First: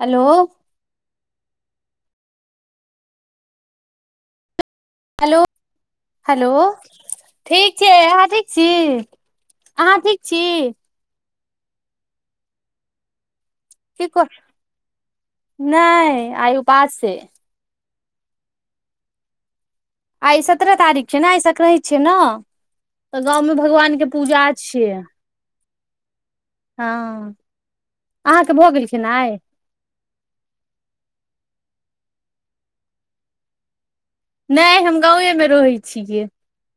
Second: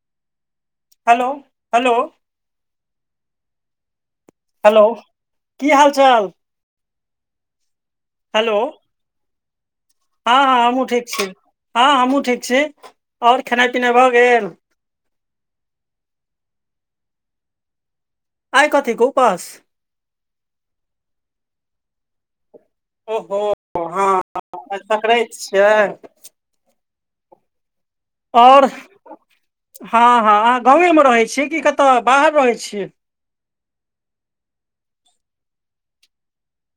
Hello hello- hello hello hello की हाल चाल -हलो ठीक छैै, आहाँ थीक हेलो छी! अहाँ ठीक हँ छी -हँ हमहूँ ठीक छी, हँ हमहुँ ठीक छी, ओर खेनाई की कह नैह आय उपास छै। आइ कथि के उपास आइ सत्रह तारीख छै ने आइ सक्रैत छै न। तऽ ओहो गाँवमे भगवान के हँ पूजा आइ छियै। सकराइत छियै हँ अहाँके आओर भऽ गेल खेनाई हँ- हँ अहाँ गाँवेमे रहै छियै कि कतय बाहर रहै छियै। नहि हम गांवेमे रहै छिये।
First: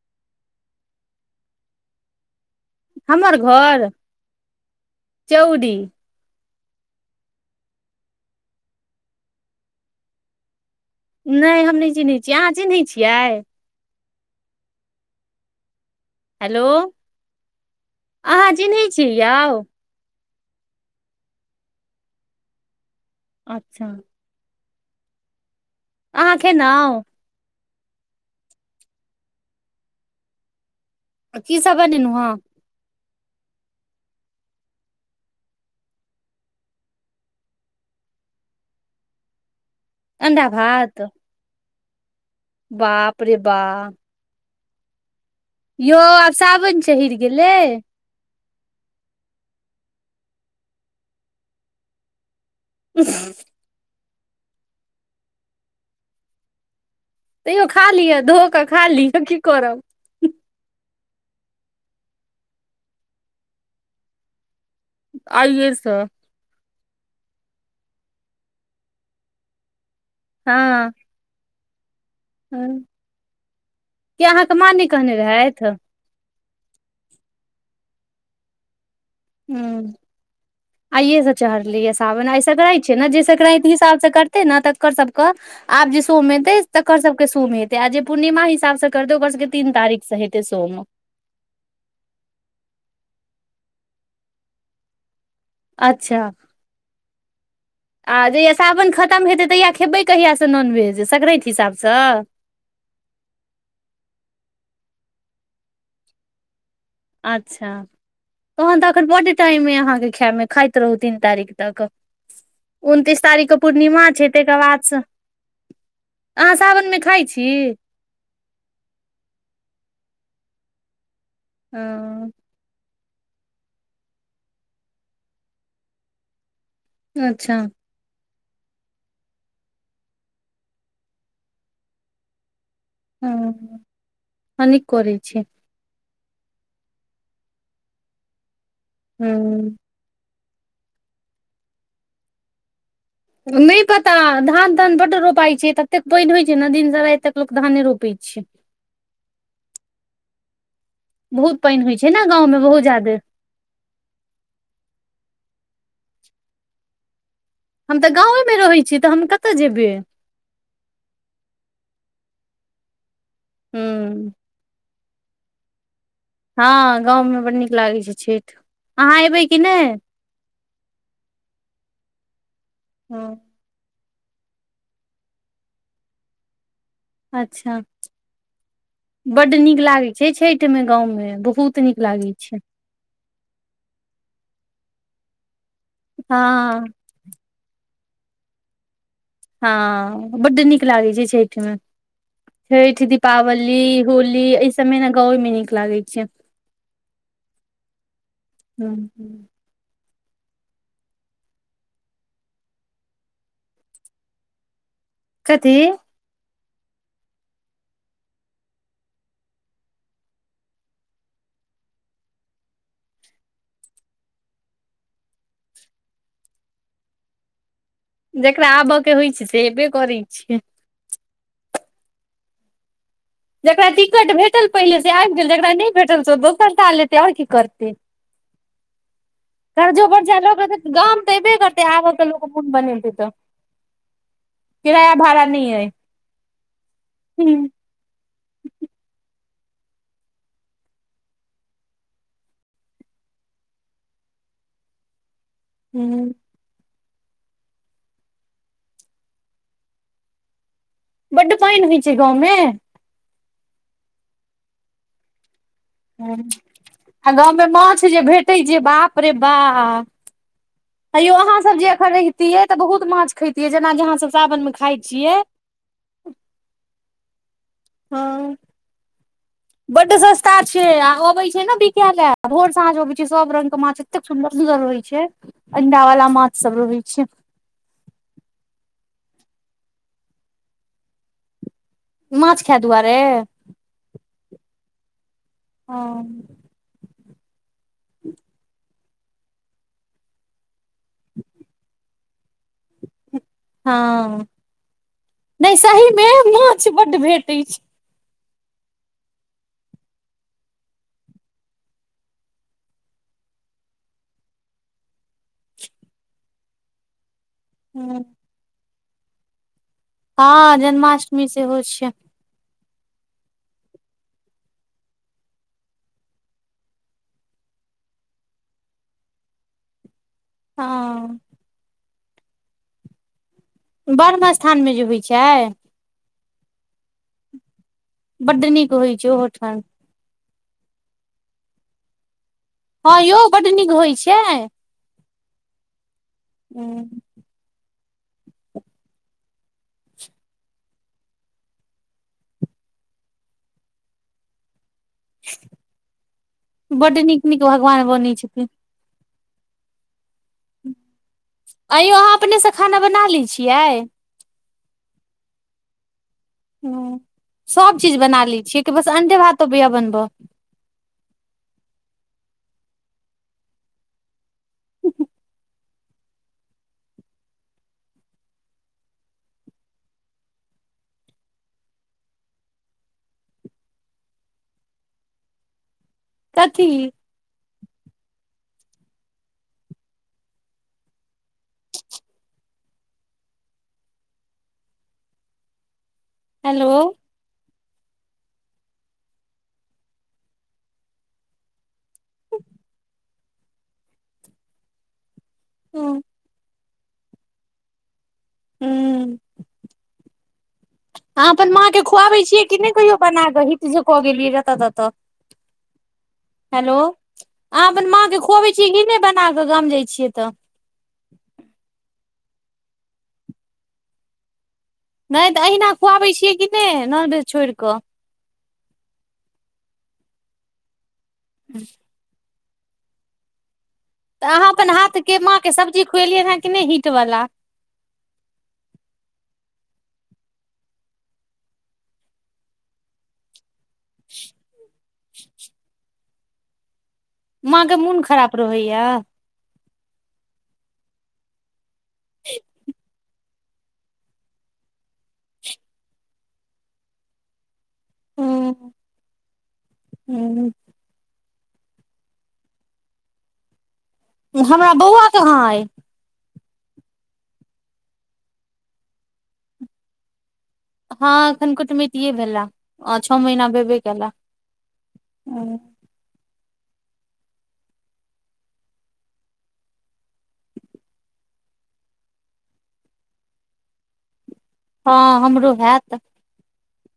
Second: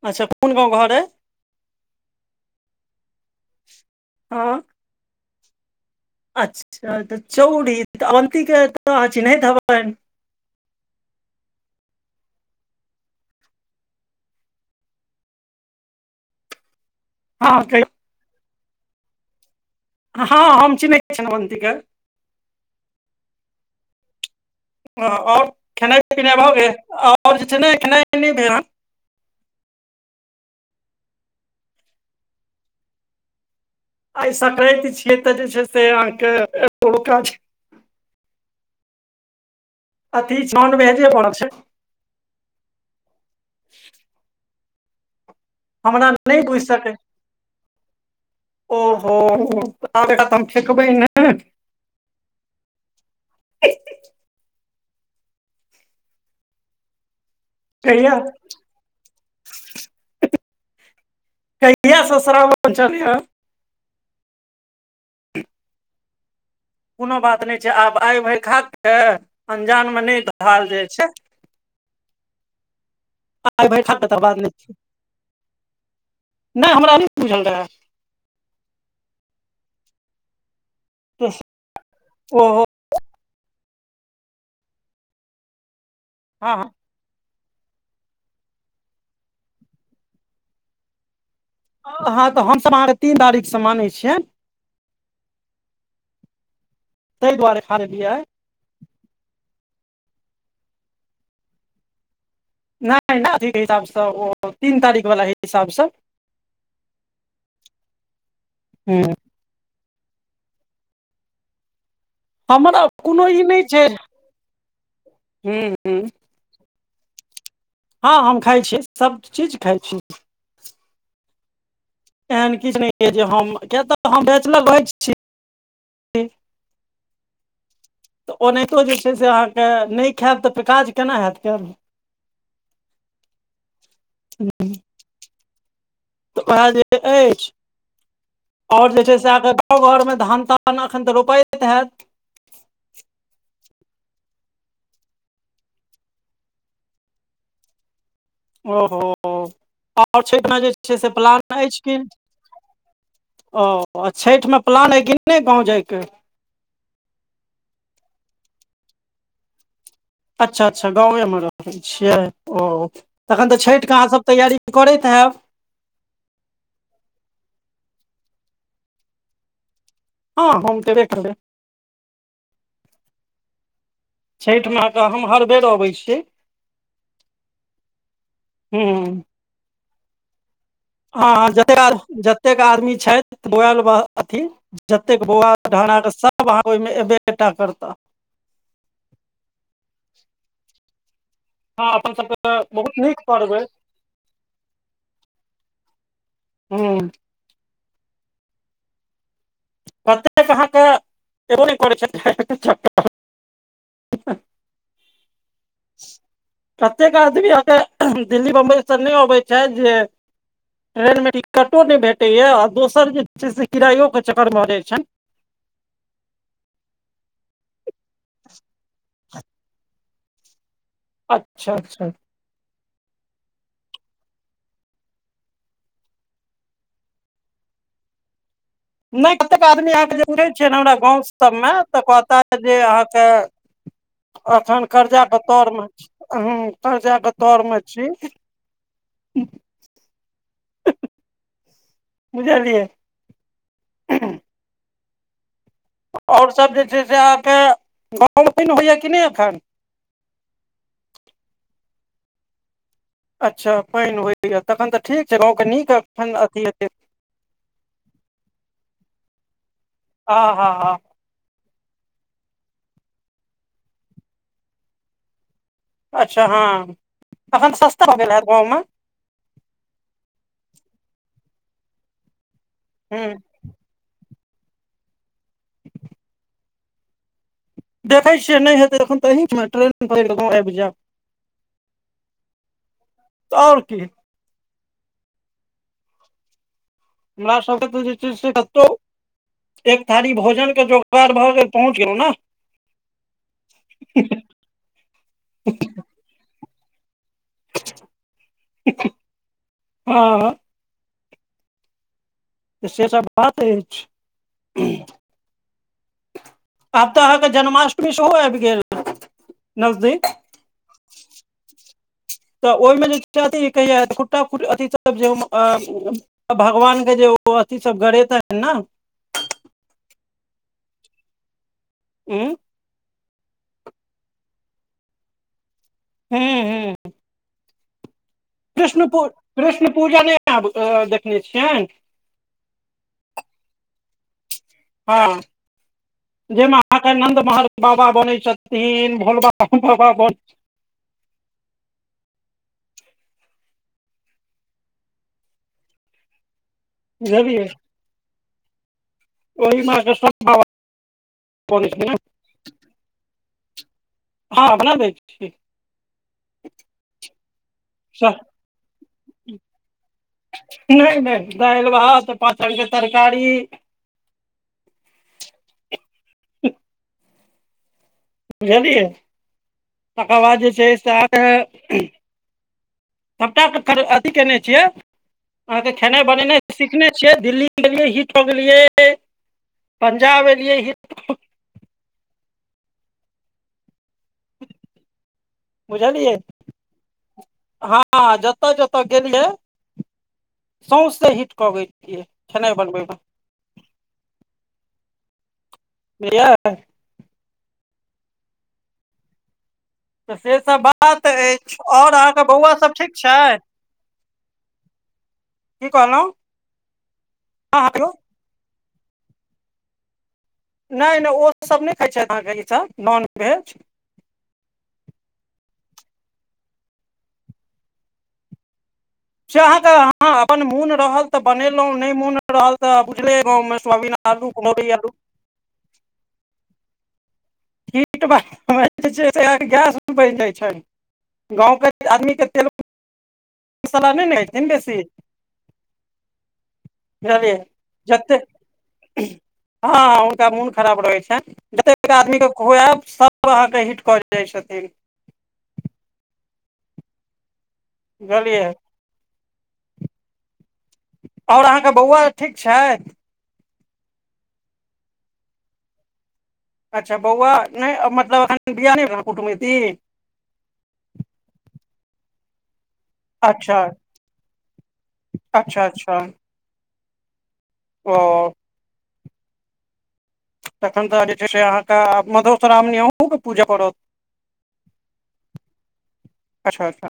अच्छा कोन गांव घर अय हमर घोर आँ चौड़ी अच्छा -अच्छा तऽ चौरी तऽ अन्तिके तऽ अहाँ चिन्हैत हेबनि नैय हम नइ चिन्है छियै अहाँ चिन्है छियै। हेलो हँ कयो अहाँ चिन्है छिअइ यौ? हँ हम चिनहै छिअनि अवन्ती के। अच्छा। आओर, आओर खेनाइ पिनाइ अहाँ भ गेल? खेलौं आओर जे छै ने खेनाइ त नै भेल हन? की सब बनेलौं हँ? आइ संक्रांति छियै त जे छै से अहाँके [unintelligible] अति अंडा भात [unintelligible] छै। बाप रे बा यौ हमरा आब नहि बुझि सावन सकै चहरि गेलै। ओहो त आब एकरा हम फेकबै नै? [unintelligible] तैयो खा कहिया लिअ धो क खा लिअ की करब? कहिया सं श्रावण चढ़लैया? आइए सं। कोनो बात नै छै, आब आइ भरि खाके अनजानमे नै धारल जाइ हँ छै। आइ भैर खा के तकर बाद अहाँके नै माँ नहि कहने रहथि नै हमरा नै बुझल रहा। हुं [inaudible] आइए सं चहरलैया सावन, आइ ओहो संक्रांति जेना जे संक्राति हिसाब सं करतै ने तकर सबक आब जे सोम हँ एतै तक र सबके सोम हेतै आ जे पूर्णिमा हिसाब स करतै ओकर सबके तीन तारीख स हेतै सोम। हं-हं त हम सब अहाँके तीन तारीख स मानै छियैन। अच्छा ताहि दुआरे खा लेलियै आ जहिया सं साबन खतम हेतै तहिया खेबै कहियासं नॉनवेज संक्रांति ति हिसाबसं? न नै अथीके हिसाबसं ओ तीन तारीख वला हिसाबसं। अच्छा तहन त एखन बड्ड टाइम ऐ अहाँके खा मे, खाइत रहू तीन तारीख तक। हमरा उनतीस कोनो ई तारीख क पूर्णिमा छै, तै के बादसं हे ए अहाँ सावनमे खाइ छी? हँ हम खाइ छी, सब चीज खाइ छी। ओ एहन किछ नै अछि जे हम, किए त हम बैचलर रहै छी। अच्छा। ओनाहितो जे छै से अहाँके, नै खाएब त फेर काज केना हैत कैल। हुं-हुं, [inaudible] हं नीक करै छी। त वैह जे अछि [inaudible] आओर जे छै से हँ आहाॅंके ककरो घर मे धान तान तहन एखन त रोपाएत हैत? नै पता धान तान बड्ड रोपाइ छै। ततेक पानि होइ छै ने दिन सं राति तक लोक धाने रोपै छै। ओह हो हो, आओर छठिमे जे छै से प्लान बहुत अछि पानि होइ कि छै ने गाँवमे बहुत ज्यादे ओ आ छठिमे प्लान ऐ कि नै गाँव जाइके? हम त गाँवेमे रहै छिअइ त हम कत जेबै? अच्छा, अच्छा गावेंमे रहै छियै ओ तखन त छठिके अहाँ सब हँ तैयारी करैत हैब? हा गाँवमे बड़ नीक लागे छै छठि। अहाँ ऐबे कि नै? हं हम त एबे करबै हं छइठ मऽ अहाँकऽ हम हर बेर अबै छीयै। अच्छा, हूं बड नीक लागै छै छठि [unintelligible] जतेक आदमी छैथ। बउऐल ब अथि, जतेक बउआ ढहना कऽ सब अहाँ के हँ ओहिमे एबे टा करताह। हां बड नीक लागै छै छैठ। हां अपन सबके बहुत छइठ, नीक पर्व अइ दीपावली, होली अय सब मे न गांवे मे नीक लागै छय। [inaudible] हूँ- हूँ कतेक अहाँ के एबो ने करै छथि। [unintelligible] [unintelligible] कथी। कतेक आदमी अहांके दिल्ली, बंबई सऽ नहि अबै छैथ जे ट्रेन मे टिकटो ने भेटै या, आ दोसर जे छे से किरायो के चक्कर भ जाइ छैन। जेकरा आबऽ के होइ छय से ऐबे करै छय। अच्छा -अच्छा जकरा टिकट भेटल पहिले से आइब गेल, जकरा नहि भेटल से दोसर साल ऐते ओर की करतें। [inaudible] नहि कतेक आदमी अहाँ के बर्जा बुझै लऽ छय ने, तऽ हमरा गाम गाँव तऽ सब एबे मे करतै तऽ आबऽ के कहता लोक मोन जे अहाँ बनेतै के तऽ अखन किराया कर्जा के भाड़ा तौर नहि मे अइ छी, हूं कर्जा के तौर में छी। [unintelligible] बुझलियै। हूं आओर सब जे छय से अहाँ के, गांव में पाइन होइए कि नहिं अखन। बड पाइन होय छय गांव में। अच्छा पाइन होइ यऽ, तखन त ठीक छय गाँव के नीक एखन हूं अथी हेतै आ गाँव मे माछ जे भेटै छय, बाप रे बा हँ-हँ-हँ ह यो अहाँ सब जे अखन रहतियै त बहुत मांछ खेतिये, जेना कि अहाँ सब सावन मे खाय छियै। अच्छा हँ अखन सस्ता हो गेल हैत गाँव मे बड सस्ता छे आ अबे छय न बिकैयल लैं, भोर साँझ अबै छय हूँ सब रंगग के माछ एतेक सुन्दर सुन्दर रहै छय, अंडा वाला माछ सब रहै छय। देखे छिये ने हेते एखुन त अहिं में ट्रेन पक कर क गाँव आइब जैब। मांछ खाय दुआरे। और कि। हँ हमरा सबके तऽ जे छय से कतौ। एक थारी भोजन के जोगार भ गेल पहुँच गेलहुँ नऽ। हां नहि सही मे माछ बड भेटे छय। [unintelligible] हँ से सब बात अइछ। अब त अहाँ के जन्माष्टमी हूँ सेहो आइब गेल नजदीक। हँ जन्माष्टमी सेहो छियै। त ओहि मे जे अथि कहिया खुट्टा खुअथ जे त भगवान के जे ओ अथि सब गड़ेतैन ने। हँ। उँ। ब्रह्म स्थानमे जे होइ छै। हूँ हूं बड्ड नीक कृष्ण होइ पू छै ओहोठाम कृष्ण पूजा नहि आब देखने छियै? हँं यौ बड नीक होइ छै। हँ, जाहिमे अहाँके हूँ नन्द महर बाबा बनै छथिन भोलबा बाबा बनै छथिन। बडे नीक नीक बुझलियै भगवान बनै छथिन। ओहि मे के सब बाबा बनै ऐं छथिन यौअहाँ अपनेसँ खाना बना लै छियै। हँ बना लै छियै। हं, सभ चीज बना लै छियै कि बस अण्डे भात आबैये बनब। नहि नहि दालि भात पाँचं रंगके तरकारी। [inaudible] हुं बुझलियै, तकर बाद जे छै से अहांके। सबका तेअथि केने छियै अहाँके खेनाइ बनेनाइ कथी सिखने छियै, दिल्ली गेलियै हिट क गेलियै पंजाब एलियै ह बुझलियै। हेलो। हँ जतऽ जतऽ गेलियै सौंसे हिट कऽ गेलियै खेनाइ बनबै मे ह बुझलियै। हूं तऽ से सब बात अहां अपन अछि माँ के आओर खुआबै अहाँके छियै बौआ कि नहि सब ठीक कहियो छै बना क हिट जे कऽ गेलियै जतऽ ततऽ। की कहलहु। हेलो। अहाँ अपन माँ के खुआबै छियै कि नहि बना कऽ गाम जाय छियै तऽ। नहि नहि ओ सभ नहि खाइत छथि अहाँके ईसभ नॉनवेज। नहि तऽ अहिना खुआबै छियै कि नहि नॉनवेज छोड़ि कऽ। से अहाँके अपन मोन रहल तऽ बनेलहु नहि मोन रहल तऽ बुझले गाँव मे स्वभना। तऽ अहाँ अपन हाथ के माँ के सब्जी खुएलियै हेँ कि नहि हीट वला। हीट बनबै छियै त गैस बढ़ जाइ छै, गाँवके आदमी के तेल सला नहि ने खेतीन बेसी। [inaudible] बुझलियै माँ के मोन खराब रहैया जतेक हँ हुनका मोन खराब रहैत छनि, जतेक आदमीकेँ खुएब सभ ओ अहाँके हिट कर जाइ छथिन। बुझलियै। हूं। ओर अहाँके बौआ ठीक छैथ। हमरा बौआ कहाँ अछि। अच्छा बौआ नहि मतलब एखन बियाह नहि भेलै कुटुमैती। हँ एखन कुटमतिये भेले छह महीना अच्छा भेबे करले। हअम। ओ तखन तऽ जे छै से अहाँके मधुश्रावणी अहूँके पूजअ पड़त। हँ हमरो हैत। अच्छा- अच्छा,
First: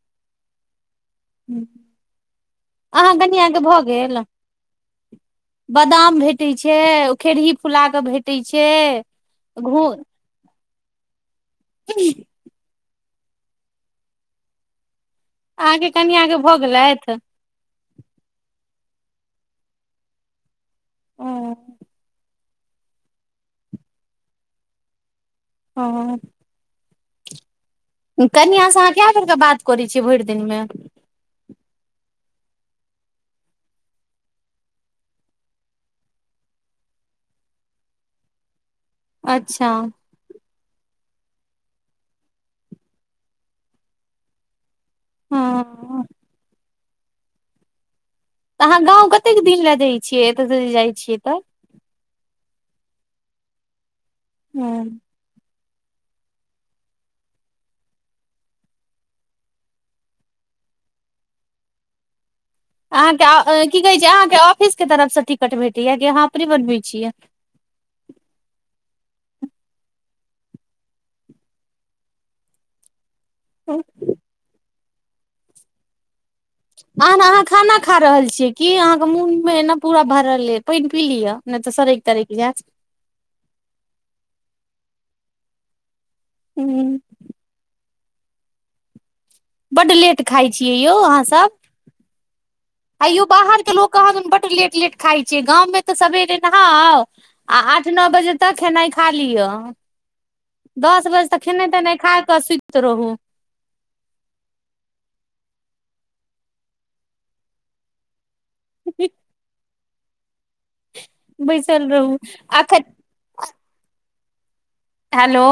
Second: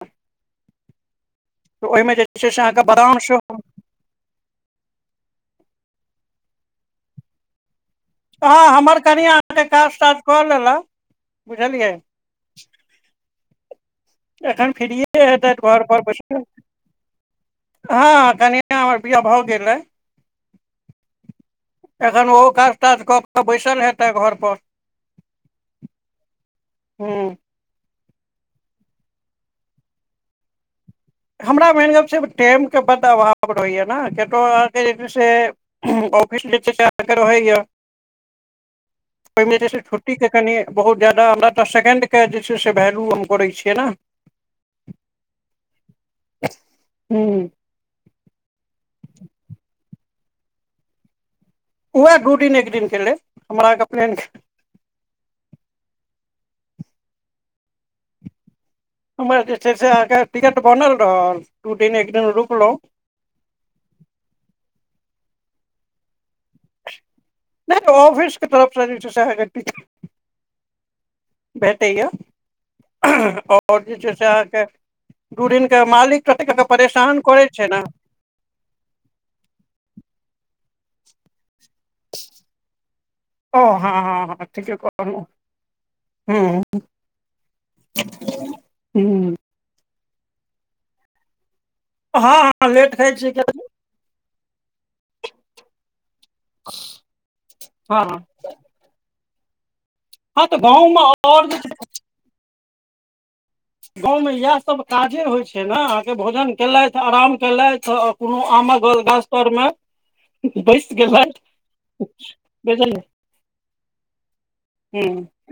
ओहिमे जे छै से अहाँ के बादाम सेहो केला। बादाम भेटैत छै ओ खेरही फुला के भेट हँ हमर कनियां अहाँके काज ताज कऽ लेलक बुझलियै। एखन फरिये हेतैथ घर अहाँके पर बस कनिया के भऽ गेलथि हँ कनिआ हमर बिआ भऽ गेलै। हँ एखन ओहो काज ताज कऽ कऽ बैसल हेतै घर पर। हँ हॅं। हँ। कनिआँ से अहाँ केए बेररके बात करै छियै भरि दिनमे हमरा मेन गप टेम तऽ बताय रहैया ने कियात अहाँके जे छै से ऑफिस जे छै आहां के रहेया, ओहि मे जे अच्छा छै खुद ु के कनि बहुत जादा हमरा तऽ सेकें्ड के जे छै से वैल्यू हम करै छियै ने। हँ। ह्म। तऽ अहाँ गाँव कतेक दिन लए जाइ छियै एतऽसँ जे जाइ छियै तऽ। उएह दू दिन एक दिन केै हमरा प्रैंक हूं। हमर जे छै से अहाँके टिकट बनल रहल दू दिन एक दिन रुकलहुँ। अहाँ के अ की कहे छै अहाँ के ऑफिस के तरफ से टिकट भेटय या की आहाँ अपने बनबै छियै। नहि त ऑफिसके तरफसँ जे छै सेह न किछ भेटेयऽ। आओर जे छै से अहाँके दू दिन के मालिक परेशान आर अहाँ करै छै ने खाना खा रहल छीयै की अहाँके मुंह मे ना पूरा भरल अय, पाइन पी लियऽ नै तऽ सड़ेक- तरैक जैत। ओ हँ -हँ- हँ ठीके कहलौं, हूं। हूँ [unintelligible] हू। बड्ड लेट खाइ छियै यौ अहाँसभ। हँ हॅं। आंइयो बाहरके लोक कहांदन बड्ड लेट- लेट खाइ छै, गाँवमे तऽ सवेरे नहा आउ आ आठ हँ नो बजे तक खेनाइ खा लिअ। हँ तऽ गाँवमे दस बजे तक आओर जे खेनाइ- तेनाइ खा कऽ सुइत रहू। गाँवमे इएह सभ काजे होइत छै ने अहाँके भोजन केलथि आराम केलथि कोनो आमक गाछ तोर मे बैस गेलैथ बैसल रहू अखन बुझल ह हेलो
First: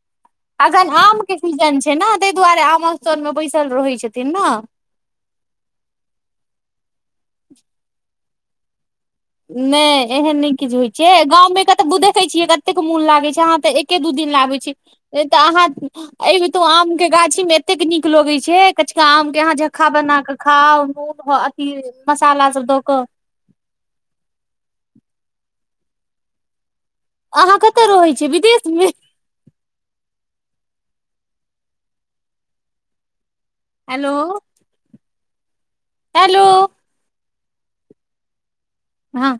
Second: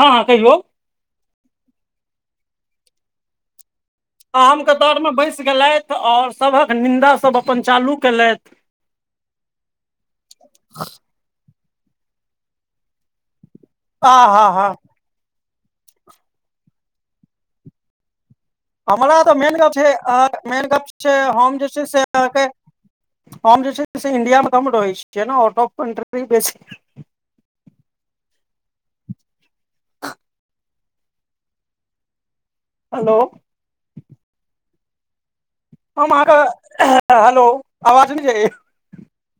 हँ हँ कहियौ। आम के सीजन छै ने ताहि दुआरे आम स्लमे बैसल रहैत छै। आमके तौरमे बैसि गेलथि आओर सभक निन्दास सभ अपन चालू कयेलथि नहि एहन नहि किछु होइ छै गाँवमे के तऽ देखे छियै कतेक मोन लागे छै अहाँ तऽ। एके दू आ दिन ला हा आबे हा छि तऽ अहाँ एब तो आम के गाछी मे एतेक नीक लगै छै। कचका हमरा आम तऽ के अहाँ मेन गप झक्का छै बना क मेन गप खाउ छै मून हम जे अथी छै से अहाँके मसाला सब द क हम जे छै से इंडिया में कम रहै छियै नै, ओ टाॅप कंट्री बेस अहाँ कतऽ रहै छियै विदेशमे। आ हॅं। हेलो। हेलो। हम अहाँके हेलो हेलो आवाज नहिजाय छै हँ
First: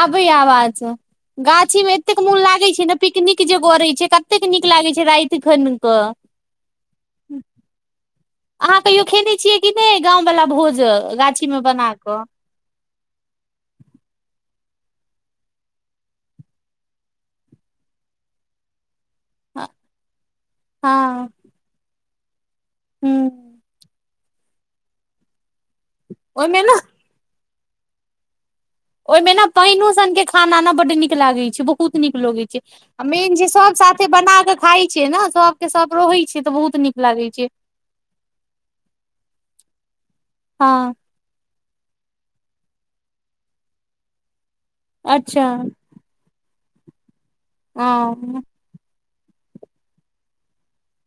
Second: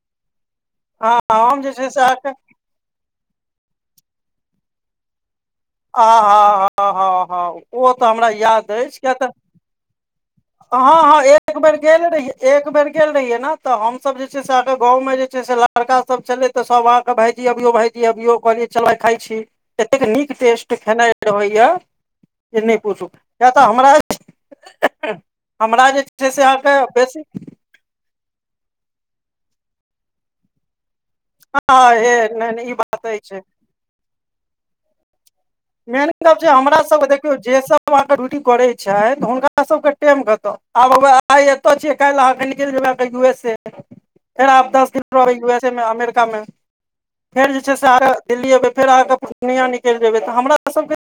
आबै आवाज हँ हम जे गाछी छै मे से एतेक अहाँके मोन लागे छै ने। पिकनिक जेग रहे छै कतेक नीक लागे छै राति खन कऽ आहा हा हा हा ओ तऽ हमरा याद अहाँ अछि कहियो किया तऽ खेने छियै कि नहि गाँंव वाला भोज हँ हँ गाछी एक मे बेर बना गेल कऽ रहियै। एक बेर गेल रहियै ने तऽ हमसब जे छै से ओहिके गाँंव में जे छै से लड़का सब छलै तऽ सब आहाॅ के भायजी अभियो, भायजी अभियो, कहलियै चल आय खाय छी। एतेक नीक टेस्ट खेनाय हँ के हौया, जे नहि पूछू हूं किया तऽ हमरा [inaudible] हमरा जे छै से अहाँ ओहिमे ने के बेसी ओए मे ने पइनो सन के खाना न बड नीक लागे छै, हँ बहुत हे नीक लगै नहि छै, नहि ई आ बात अछि मेन जे सब साथ एतै बना कऽ खाय छीयै न सब मेन गप्प छै हमरा सबके देखियौ जे सब अहाँके ड्यूटी करैय छैथि, हुनका सबके टेम कत, हँ आब हउए आय एतऽ छीय, काल्हि अहाँके निकल जेबय कही यू एस ए, फेर आब दस फेन करैय अच्छा यू एस ए मे, अमेरिका मे, फेर जे छै से आय हँ दिल्ली एबे फेर अहाँके पूर्णिया निकलि जेबै तऽ हमरा सबके